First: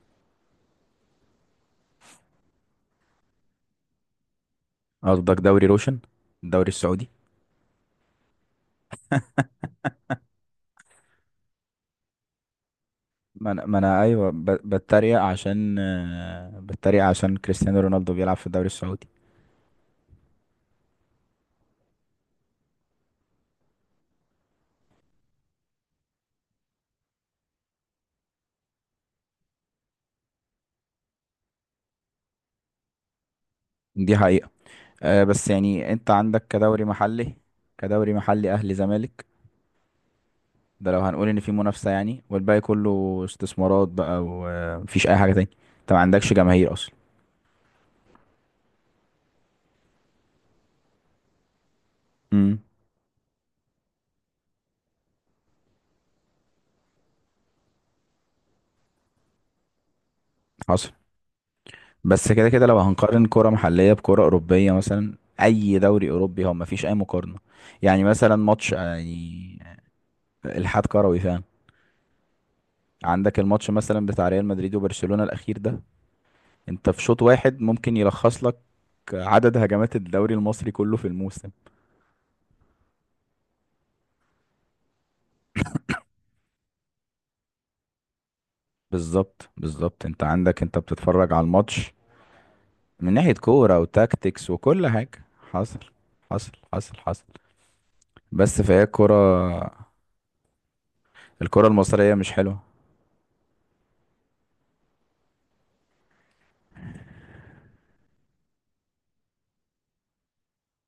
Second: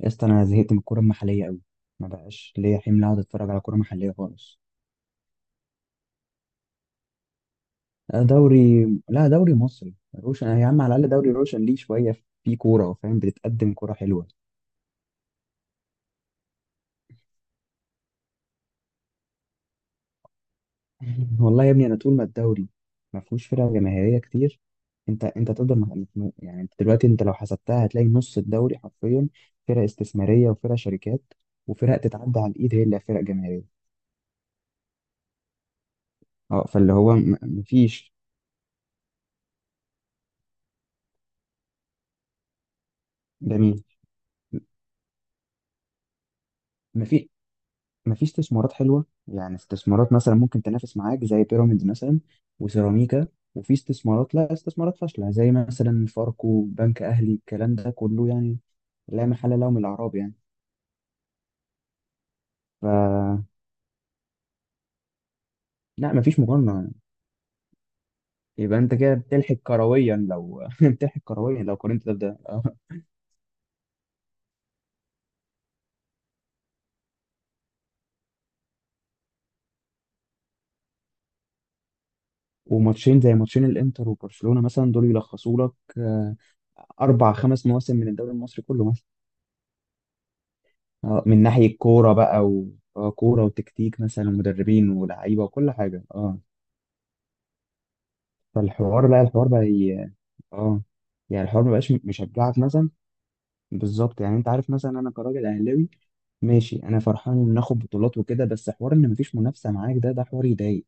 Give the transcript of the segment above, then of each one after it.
يا اسطى، انا زهقت من الكوره المحليه قوي. ما بقاش ليا حمل اقعد اتفرج على كوره محليه خالص. قصدك دوري روشن، الدوري السعودي. لا، دوري، لا دوري مصري روشن، يا عم، على الاقل دوري روشن ليه شويه. في كوره، فاهم، ما انا بتتقدم، ما كوره انا حلوه. ايوه بتريق عشان بتريق عشان كريستيانو رونالدو بيلعب في الدوري السعودي. والله يا ابني، انا طول ما الدوري ما فيهوش فرق جماهيريه كتير. انت تفضل مخنوق، يعني انت دلوقتي، انت لو حسبتها هتلاقي نص الدوري حرفيا فرق استثماريه وفرق شركات، وفرق تتعدى على الايد هي اللي فرق جماهيريه. دي حقيقة. بس يعني انت عندك اه، كدوري فاللي هو محلي، مفيش. كدوري محلي اهلي زمالك ده لو هنقول ان في منافسة، يعني والباقي كله جميل. استثمارات بقى ومفيش اي حاجة تاني. انت ما عندكش جماهير اصلا. مفيش مفيش استثمارات حلوه، يعني استثمارات مثلا ممكن تنافس معاك زي بيراميدز مثلا، امم. وسيراميكا. وفي استثمارات، لا، استثمارات فاشله زي مثلا فاركو، بنك اهلي، الكلام ده كله يعني لا محل له من الاعراب، يعني. حصل. بس كده كده لو هنقارن ف كرة محلية بكرة أوروبية، مثلا أي دوري لا، مفيش أوروبي، هو مفيش مقارنه. أي مقارنة. يعني مثلا ماتش يبقى انت كده بتلحق يعني كرويا لو الحاد بتلحق كروي فعلا. كرويا لو قارنت ده بده. آه. عندك الماتش مثلا بتاع ريال مدريد وبرشلونة الأخير ده، أنت في شوط واحد ممكن يلخص لك عدد هجمات الدوري المصري كله في الموسم. وماتشين زي ماتشين الانتر وبرشلونه مثلا، دول يلخصوا لك اربع خمس مواسم من الدوري المصري كله. بالظبط بالظبط. أنت عندك، أنت بتتفرج من على ناحية الماتش كورة بقى. من ناحية كورة كورة وتكتيك مثلا وتاكتكس وكل ومدربين حاجة. ولاعيبة وكل حصل حاجة، اه. حصل. بس فهي فالحوار الكرة، لا الحوار بقى. اه، يعني الحوار الكرة مبقاش المصرية مش حلوة. مشجعك مثلا. بالظبط، يعني انت عارف مثلا، انا كراجل اهلاوي، ماشي، انا فرحان ان ناخد بطولات وكده، بس حوار ان مفيش منافسة معاك ده حوار يضايق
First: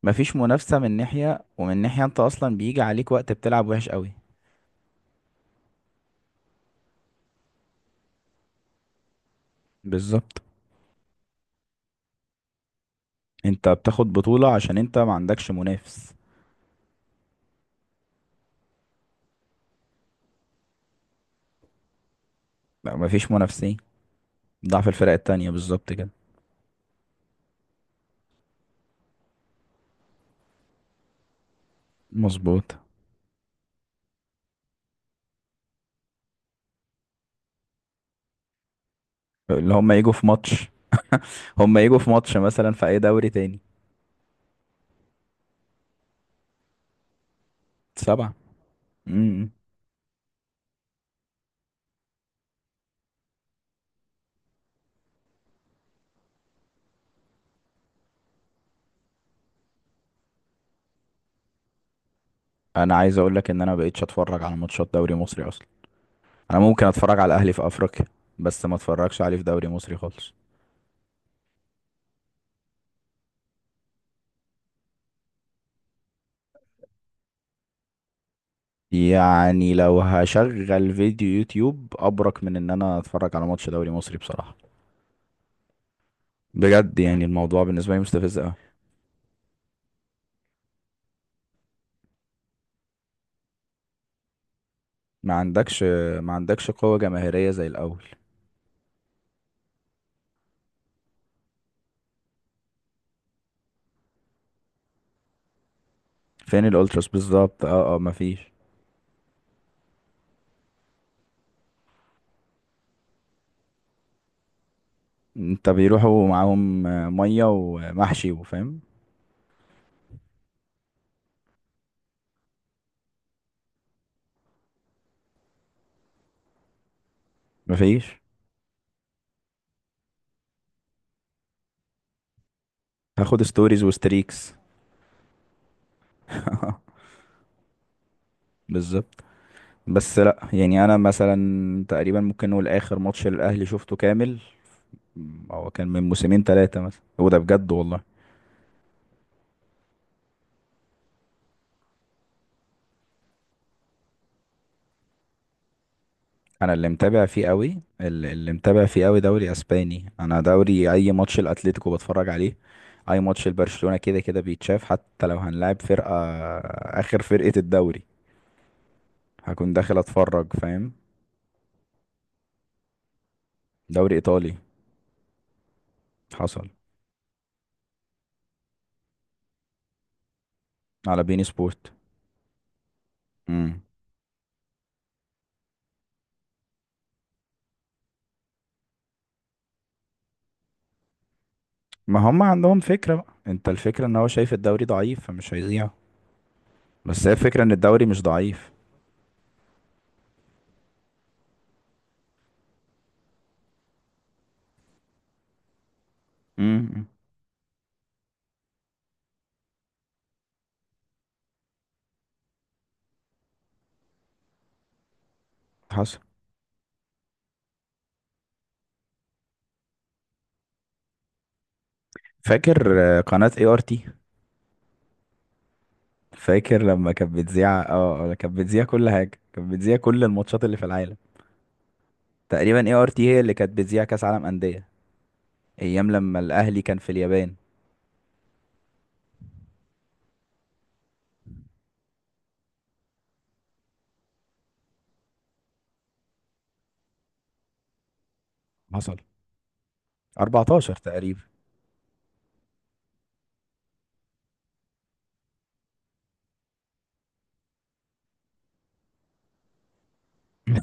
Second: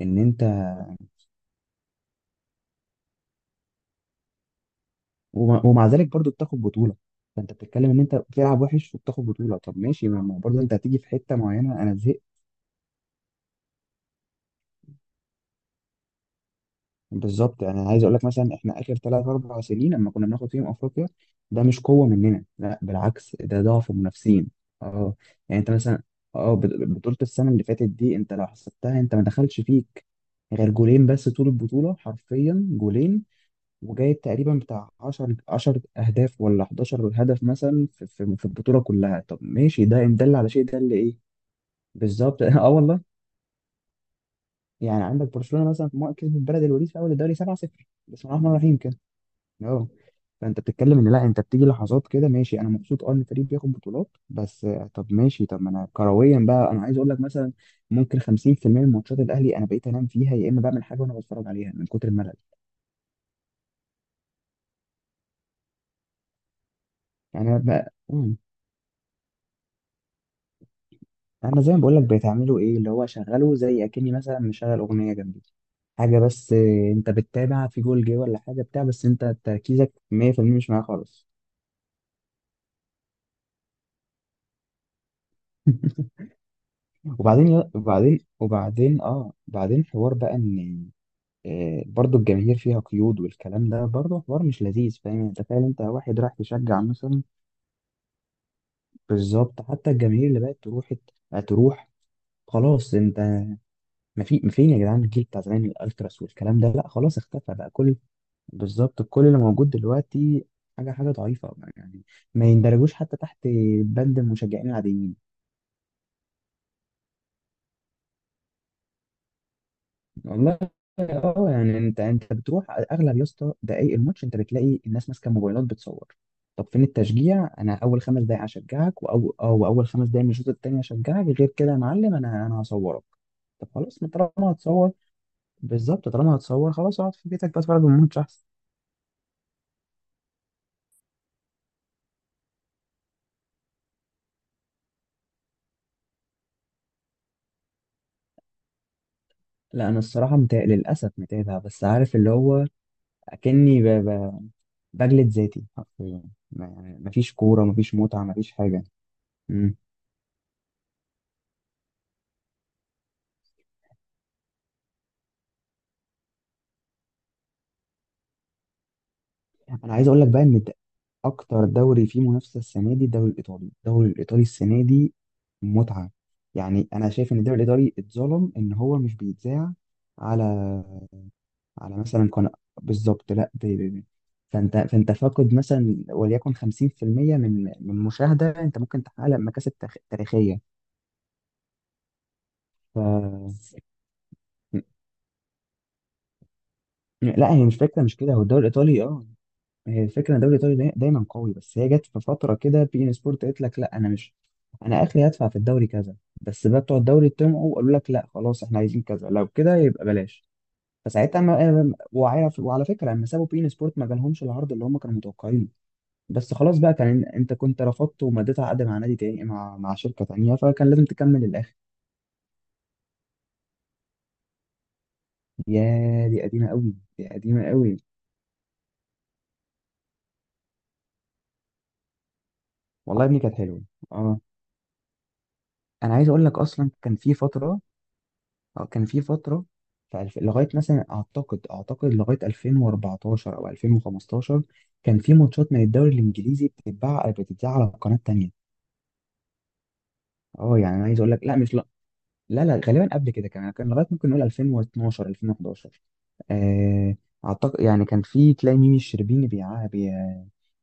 ان مفيش انت. منافسة من ناحية، ومن ناحية أنت أصلا بيجي عليك وقت بتلعب وحش قوي. ومع ذلك برضو بتاخد بطولة. فانت بتتكلم ان انت بتلعب وحش وبتاخد بطولة، طب ماشي، ما بالظبط، برضو انت هتيجي في حتة معينة، انا زهقت. أنت بتاخد بطولة عشان أنت ما عندكش منافس. بالظبط، يعني عايز اقول لك مثلا، احنا اخر ثلاث اربع سنين لما كنا بناخد فيهم افريقيا، ده مش قوه مننا، لا لا مفيش بالعكس، ده منافسين، ضعف المنافسين. ضعف الفرق اه، التانية يعني انت بالظبط مثلا كده. بطوله السنه اللي فاتت دي، انت لو حسبتها انت ما دخلش فيك غير جولين، بس طول البطوله حرفيا مظبوط. جولين، وجايب تقريبا بتاع 10 10 اهداف ولا 11 هدف مثلا في في البطوله كلها. طب اللي ماشي، هم ده يجوا ان في دل على شيء ماتش، ده اللي ايه. هم يجوا في ماتش بالظبط. اه مثلا في اي والله، دوري تاني. يعني عندك برشلونه مثلا في مرة كسبت بلد الوليد في اول الدوري 7-0. بسم سبعة. الله الرحمن الرحيم. امم. اه، فانت بتتكلم ان لا، انت بتيجي لحظات كده، ماشي انا مبسوط ان الفريق بياخد بطولات، بس طب ماشي، طب ما انا كرويا بقى، انا عايز اقول لك مثلا، ممكن 50% من ماتشات الاهلي انا بقيت انام فيها، يا اما بعمل حاجه وانا بتفرج عليها من كتر الملل. انا عايز اقول لك ان انا مبقتش اتفرج على ماتشات دوري مصري اصلا. انا ممكن اتفرج على يعني الاهلي انا في بقى افريقيا، مم. بس ما اتفرجش عليه في دوري مصري خالص. انا زي ما بقول لك، بتعملوا ايه اللي هو شغله، زي اكني مثلا مشغل اغنيه جنبي حاجه، بس انت بتتابع في جول جه ولا حاجه بتاع، بس انت يعني تركيزك لو 100% مش معايا هشغل فيديو خالص. يوتيوب ابرك من ان انا اتفرج على ماتش دوري مصري بصراحة. بجد يعني الموضوع وبعدين بالنسبة لي وبعدين مستفز قوي. وبعدين اه بعدين حوار بقى ان برضو الجماهير فيها قيود والكلام ده برضو حوار مش لذيذ، فاهم؟ ما يعني تخيل انت عندكش واحد ما راح عندكش تشجع قوة مثلا. جماهيرية زي الاول. بالظبط، حتى الجماهير اللي بقت تروح خلاص. انت ما فين يا جدعان الجيل بتاع زمان، الالتراس والكلام فين ده، لا الالتراس خلاص اختفى بالظبط. بقى اه كل. اه مفيش. بالظبط، كل اللي موجود دلوقتي حاجه حاجه ضعيفه، يعني ما يندرجوش حتى تحت بند المشجعين العاديين. انت بيروحوا معاهم ميه ومحشي وفاهم. والله. اه، يعني انت بتروح، اغلب يا اسطى دقايق الماتش انت بتلاقي الناس ماسكه موبايلات بتصور. طب فين التشجيع؟ انا اول مفيش، 5 دقايق هشجعك، واو او اول 5 دقايق من الشوط التاني هشجعك، غير كده يا معلم انا هصورك. هاخد طب ستوريز خلاص، ما طالما وستريكس. هتصور. بالظبط، طالما هتصور خلاص اقعد في بيتك بقى، اتفرج على الماتش احسن. بالظبط. بس لا يعني انا مثلا تقريبا ممكن نقول اخر ماتش للاهلي شفته كامل، هو كان من موسمين ثلاثه مثلا، وده بجد والله. لا، انا الصراحه للاسف متابع، بس عارف اللي هو اكني بجلد ذاتي حرفيا. انا اللي يعني متابع مفيش فيه كوره، قوي، مفيش متعه، اللي مفيش حاجه. متابع فيه قوي دوري اسباني. انا دوري اي ماتش الاتليتيكو بتفرج عليه. اي ماتش لبرشلونه كده كده بيتشاف، حتى لو هنلعب فرقه، اخر فرقه الدوري، هكون يعني انا داخل عايز اقول لك بقى اتفرج ان ده فاهم. اكتر دوري فيه منافسه السنه دي، الدوري الايطالي. الدوري دوري الايطالي ايطالي. السنه دي متعه. حصل. يعني انا شايف ان الدوري الايطالي اتظلم ان هو مش بيتذاع على على بين سبورت. على مثلا قناه. بالظبط، لا امم. فانت فاقد مثلا وليكن 50% من مشاهده، انت ممكن تحقق لك مكاسب تاريخيه. ما هم عندهم فكرة بقى، ف انت الفكرة ان هو شايف الدوري ضعيف فمش هيذيع. بس هي لا، الفكرة هي ان مش فكره، الدوري مش مش كده، هو الدوري ضعيف. الايطالي. اه هي الفكره ان الدوري الايطالي دايما قوي، بس هي جت في فتره كده بي ان سبورت قالت لك لا، انا مش انا اخري هدفع في الدوري كذا، بس بقى بتوع امم. الدوري طمعوا وقالوا لك لا خلاص، احنا عايزين كذا، لو كده يبقى بلاش. فساعتها ما... آه، وعلى... وعلى فكره، لما سابوا بي ان سبورت ما جالهمش العرض اللي هم كانوا متوقعينه. حصل. بس خلاص بقى، كان انت كنت رفضت ومضيت عقد مع نادي تاني، مع شركه تانيه، فكان لازم تكمل للاخر. فاكر قناة اي ار تي. يا دي قديمه فاكر قوي، لما دي كانت قديمه بتذيع، قوي. اه كانت بتذيع كل حاجة، كانت بتذيع كل الماتشات اللي في العالم تقريبا. اي ار والله يا تي هي ابني اللي كانت كانت حلوه، بتذيع كاس اه. عالم أندية، ايام انا عايز لما اقول لك الاهلي اصلا كان في اليابان. كان في فترة، لغاية مثلا، أعتقد لغاية 2014 أو 2015 كان في ماتشات من الدوري الإنجليزي بتتذاع على قناة تانية. حصل. اه، يعني 14 أنا عايز أقول لك تقريبا. لا، مش لا، لا غالبا قبل كده كمان كان لغاية ممكن نقول 2012 2011. آه، أعتقد، يعني كان في، تلاقي ميمي الشربيني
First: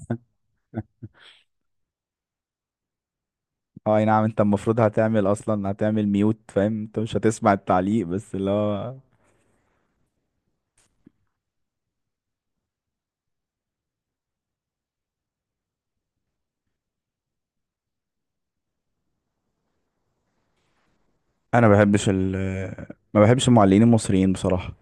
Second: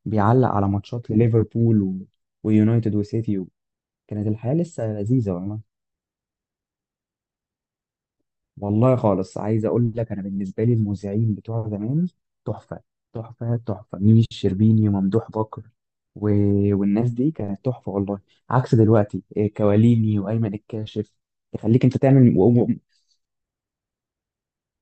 بيعلق على ماتشات لليفربول، و... ويونايتد وسيتي. و... اه اي نعم. كانت انت الحياة المفروض لسه هتعمل لذيذة والله. اصلا، هتعمل ميوت فاهم، انت مش هتسمع التعليق بس اللي هو. والله خالص عايز اقول لك، انا بالنسبه لي المذيعين بتوع زمان تحفه تحفه تحفه، ميمي الشربيني وممدوح بكر، و... والناس دي كانت تحفه والله، عكس دلوقتي، كواليني وايمن الكاشف، انا ما يخليك انت بحبش ال، تعمل. و... و... ما بحبش المعلقين المصريين بصراحة.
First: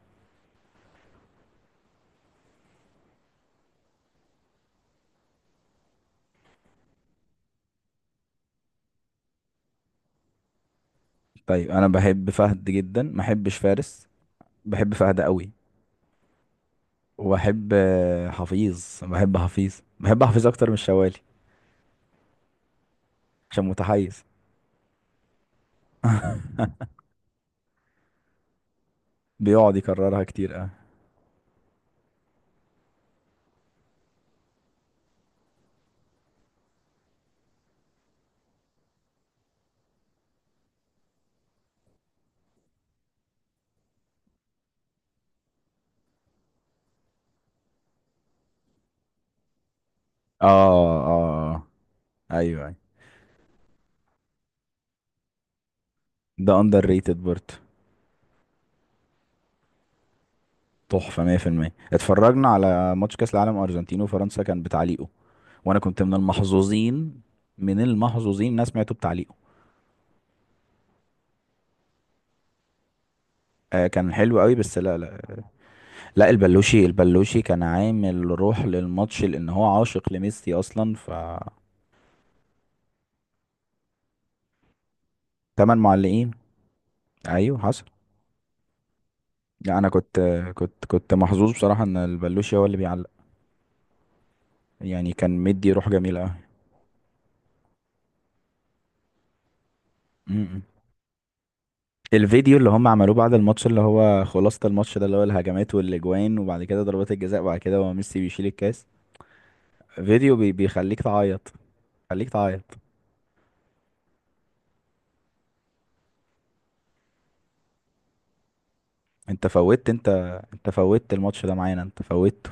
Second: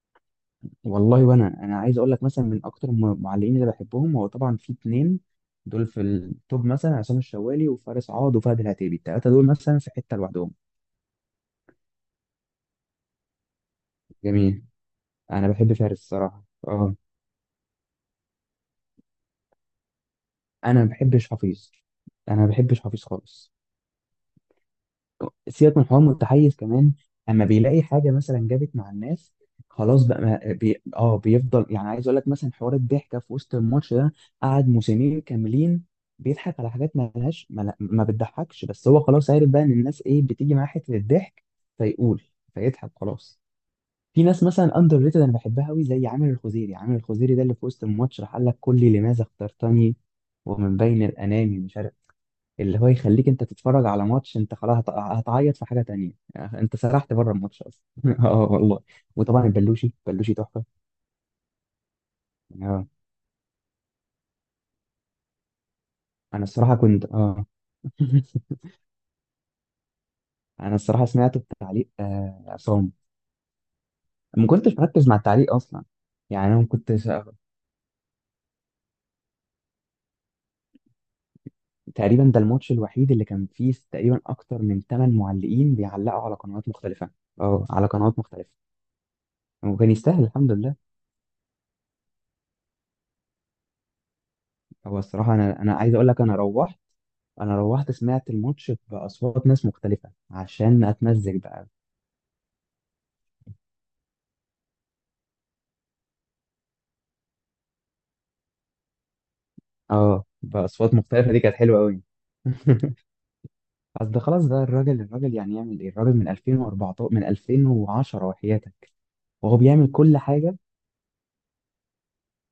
والله، وانا عايز اقول لك مثلا من اكتر المعلقين اللي بحبهم، هو طبعا في اتنين دول في التوب، مثلا عصام الشوالي وفارس عوض وفهد العتيبي، التلاته دول مثلا في حته لوحدهم. طيب انا بحب فهد جدا، ما بحبش فارس. جميل. بحب فهد انا قوي. بحب فارس، الصراحه، اه. وبحب حفيظ، بحب حفيظ، بحب حفيظ اكتر من انا ما الشوالي. بحبش حفيظ، انا ما بحبش حفيظ خالص. عشان متحيز. سيبك من حوار متحيز كمان، اما بيلاقي حاجه مثلا جابت مع الناس بيقعد خلاص بقى، يكررها ما كتير. اه بي... اه بيفضل، يعني عايز اقول لك مثلا، حوار الضحكه في وسط الماتش ده قعد موسمين كاملين بيضحك على حاجات ما لهاش، ما بتضحكش، بس هو خلاص عارف بقى ان الناس ايه بتيجي معاه حته الضحك، فيقول فيضحك خلاص. في ناس مثلا اندر ريتد انا بحبها قوي، زي عامر الخزيري. عامر الخزيري ده اللي في وسط الماتش راح قال لك كلي لماذا اخترتني، اه ومن بين اه الانامي آه. مش عارف، ايوه ايوه. اللي هو يخليك انت تتفرج على ماتش، انت خلاص هتعيط في حاجه تانية، ده يعني انت اندر سرحت ريتد بره برضه. الماتش اصلا. اه والله. وطبعا البلوشي، بلوشي تحفه. تحفة 100%. اتفرجنا اه، على ماتش كاس العالم ارجنتين وفرنسا كان بتعليقه. وانا كنت من انا الصراحه كنت المحظوظين، اه من المحظوظين إن انا سمعته بتعليقه. انا الصراحه سمعت التعليق عصام، آه كان حلو ما قوي. كنتش بس لا مركز مع لا التعليق اصلا. لا يعني انا ما البلوشي، كنتش، البلوشي كان عامل روح للماتش لان هو عاشق لميسي اصلا. ف، تقريبا ده الماتش الوحيد اللي كان فيه تقريبا اكتر من 8 معلقين تمن بيعلقوا معلقين. على قنوات مختلفه. ايوه اه، حصل. على قنوات مختلفه، لا انا وكان كنت، يستاهل الحمد لله. كنت محظوظ بصراحه ان البلوشي هو اللي بيعلق. هو يعني كان الصراحة، أنا مدي أنا روح عايز أقول جميله لك، قوي. أنا روحت سمعت الماتش بأصوات ناس مختلفة م-م. عشان أتمزج بقى. الفيديو اللي هم عملوه بعد الماتش، اللي هو خلاصة الماتش ده، اللي هو الهجمات والاجوان، وبعد كده ضربات الجزاء، وبعد كده هو ميسي بيشيل الكاس. أه، فيديو بي بأصوات بيخليك مختلفة دي تعيط، كانت حلوة أوي. خليك تعيط. أصل خلاص بقى، الراجل الراجل يعني يعمل إيه الراجل، من 2014 من 2010 وحياتك انت وهو فوتت بيعمل انت كل حاجة. انت فوتت الماتش ده معانا، انت فوتته.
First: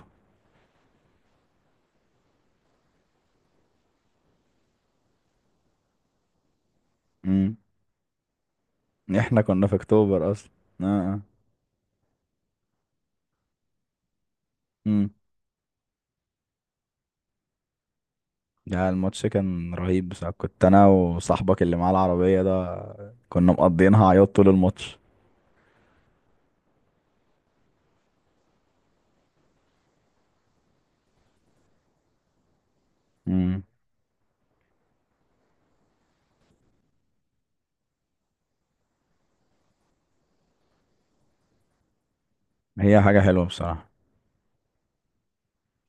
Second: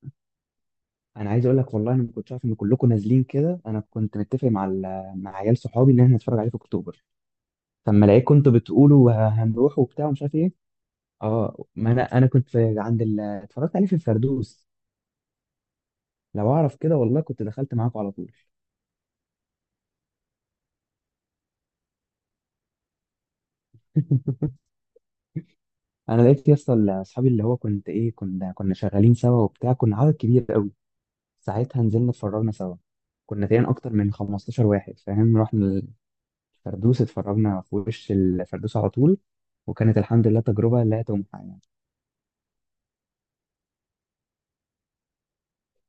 أنا عايز أقول لك والله، أنا ما كنتش عارف إن كلكم نازلين كده، أنا كنت متفق مع مع عيال صحابي إن إحنا نتفرج عليه في أكتوبر، امم. فلما لقيت كنتوا بتقولوا احنا كنا في هنروح وبتاع ومش اكتوبر عارف اصلا. إيه. اه آه. أه، ما أنا كنت في اتفرجت عليه في الفردوس. امم. لو اعرف كده والله كنت دخلت معاكم على طول. ده الماتش كان رهيب بصراحة. كنت انا وصاحبك اللي معاه العربية ده كنا مقضيينها عياط طول الماتش. انا لقيت يا اسطى اصحابي، اللي هو كنت ايه كنا كنا شغالين سوا وبتاع، كنا عدد كبير قوي، ساعتها نزلنا اتفرجنا سوا، كنا امم. تقريبا اكتر من 15 واحد فاهم، رحنا الفردوس، اتفرجنا في وش الفردوس على طول، وكانت الحمد لله تجربه لا تمحى، يعني. هي حاجة حلوة بصراحة.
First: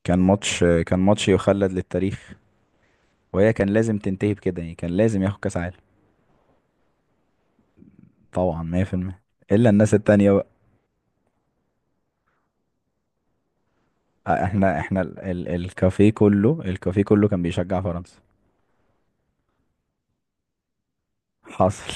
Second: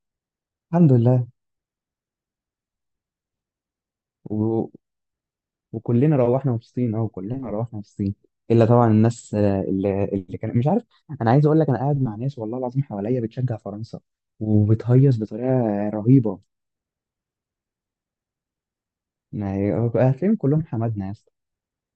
كان ماتش، الحمد كان لله، ماتش يخلد للتاريخ. وهي كان لازم تنتهي بكده، و... يعني كان لازم ياخد كاس عالم. وكلنا روحنا مبسوطين، اه، كلنا روحنا مبسوطين. طبعا الا طبعا 100%. الناس، الا الناس اللي التانية اللي بقى. كان مش عارف. انا عايز اقول لك انا قاعد مع ناس والله العظيم حواليا بتشجع فرنسا، احنا وبتهيص ال ال بطريقه الكافيه رهيبه، كله، الكافيه كله كان بيشجع فرنسا. يعني هتلاقيهم كلهم حمادنا يا اسطى، حصل.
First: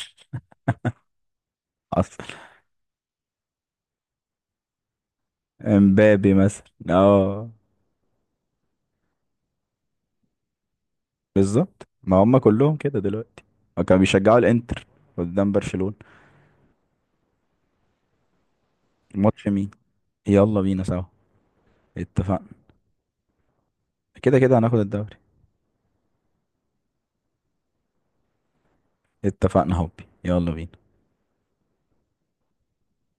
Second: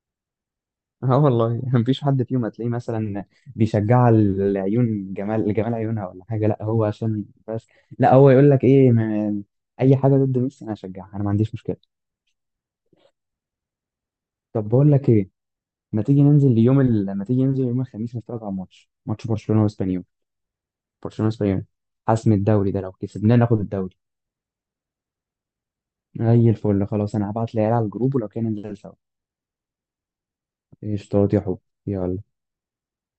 اه والله. مفيش حد حصل. فيهم هتلاقيه مثلا بيشجع العيون، جمال جمال عيونها ولا امبابي حاجه، لا مثلا هو عشان اه. بس. لا، هو يقول لك ايه، اي حاجه ضد ميسي انا هشجعها، انا ما عنديش مشكله. بالظبط، ما هم كلهم كده دلوقتي. كانوا بيشجعوا طب الانتر بقول لك ايه، قدام برشلونة. ما تيجي ننزل اليوم ال... ما تيجي ننزل يوم الخميس نتفرج على ماتش ماتش برشلونه مين؟ واسبانيول. يلا بينا سوا. برشلونه وسبانيول، حسم اتفقنا. الدوري، ده لو كسبناه ناخد الدوري، كده كده هناخد الدوري. زي الفل. خلاص، انا هبعت العيال على الجروب، ولو كان ننزل سوا. اتفقنا، هوبي يلا بينا. قشطات يا حب، يلا.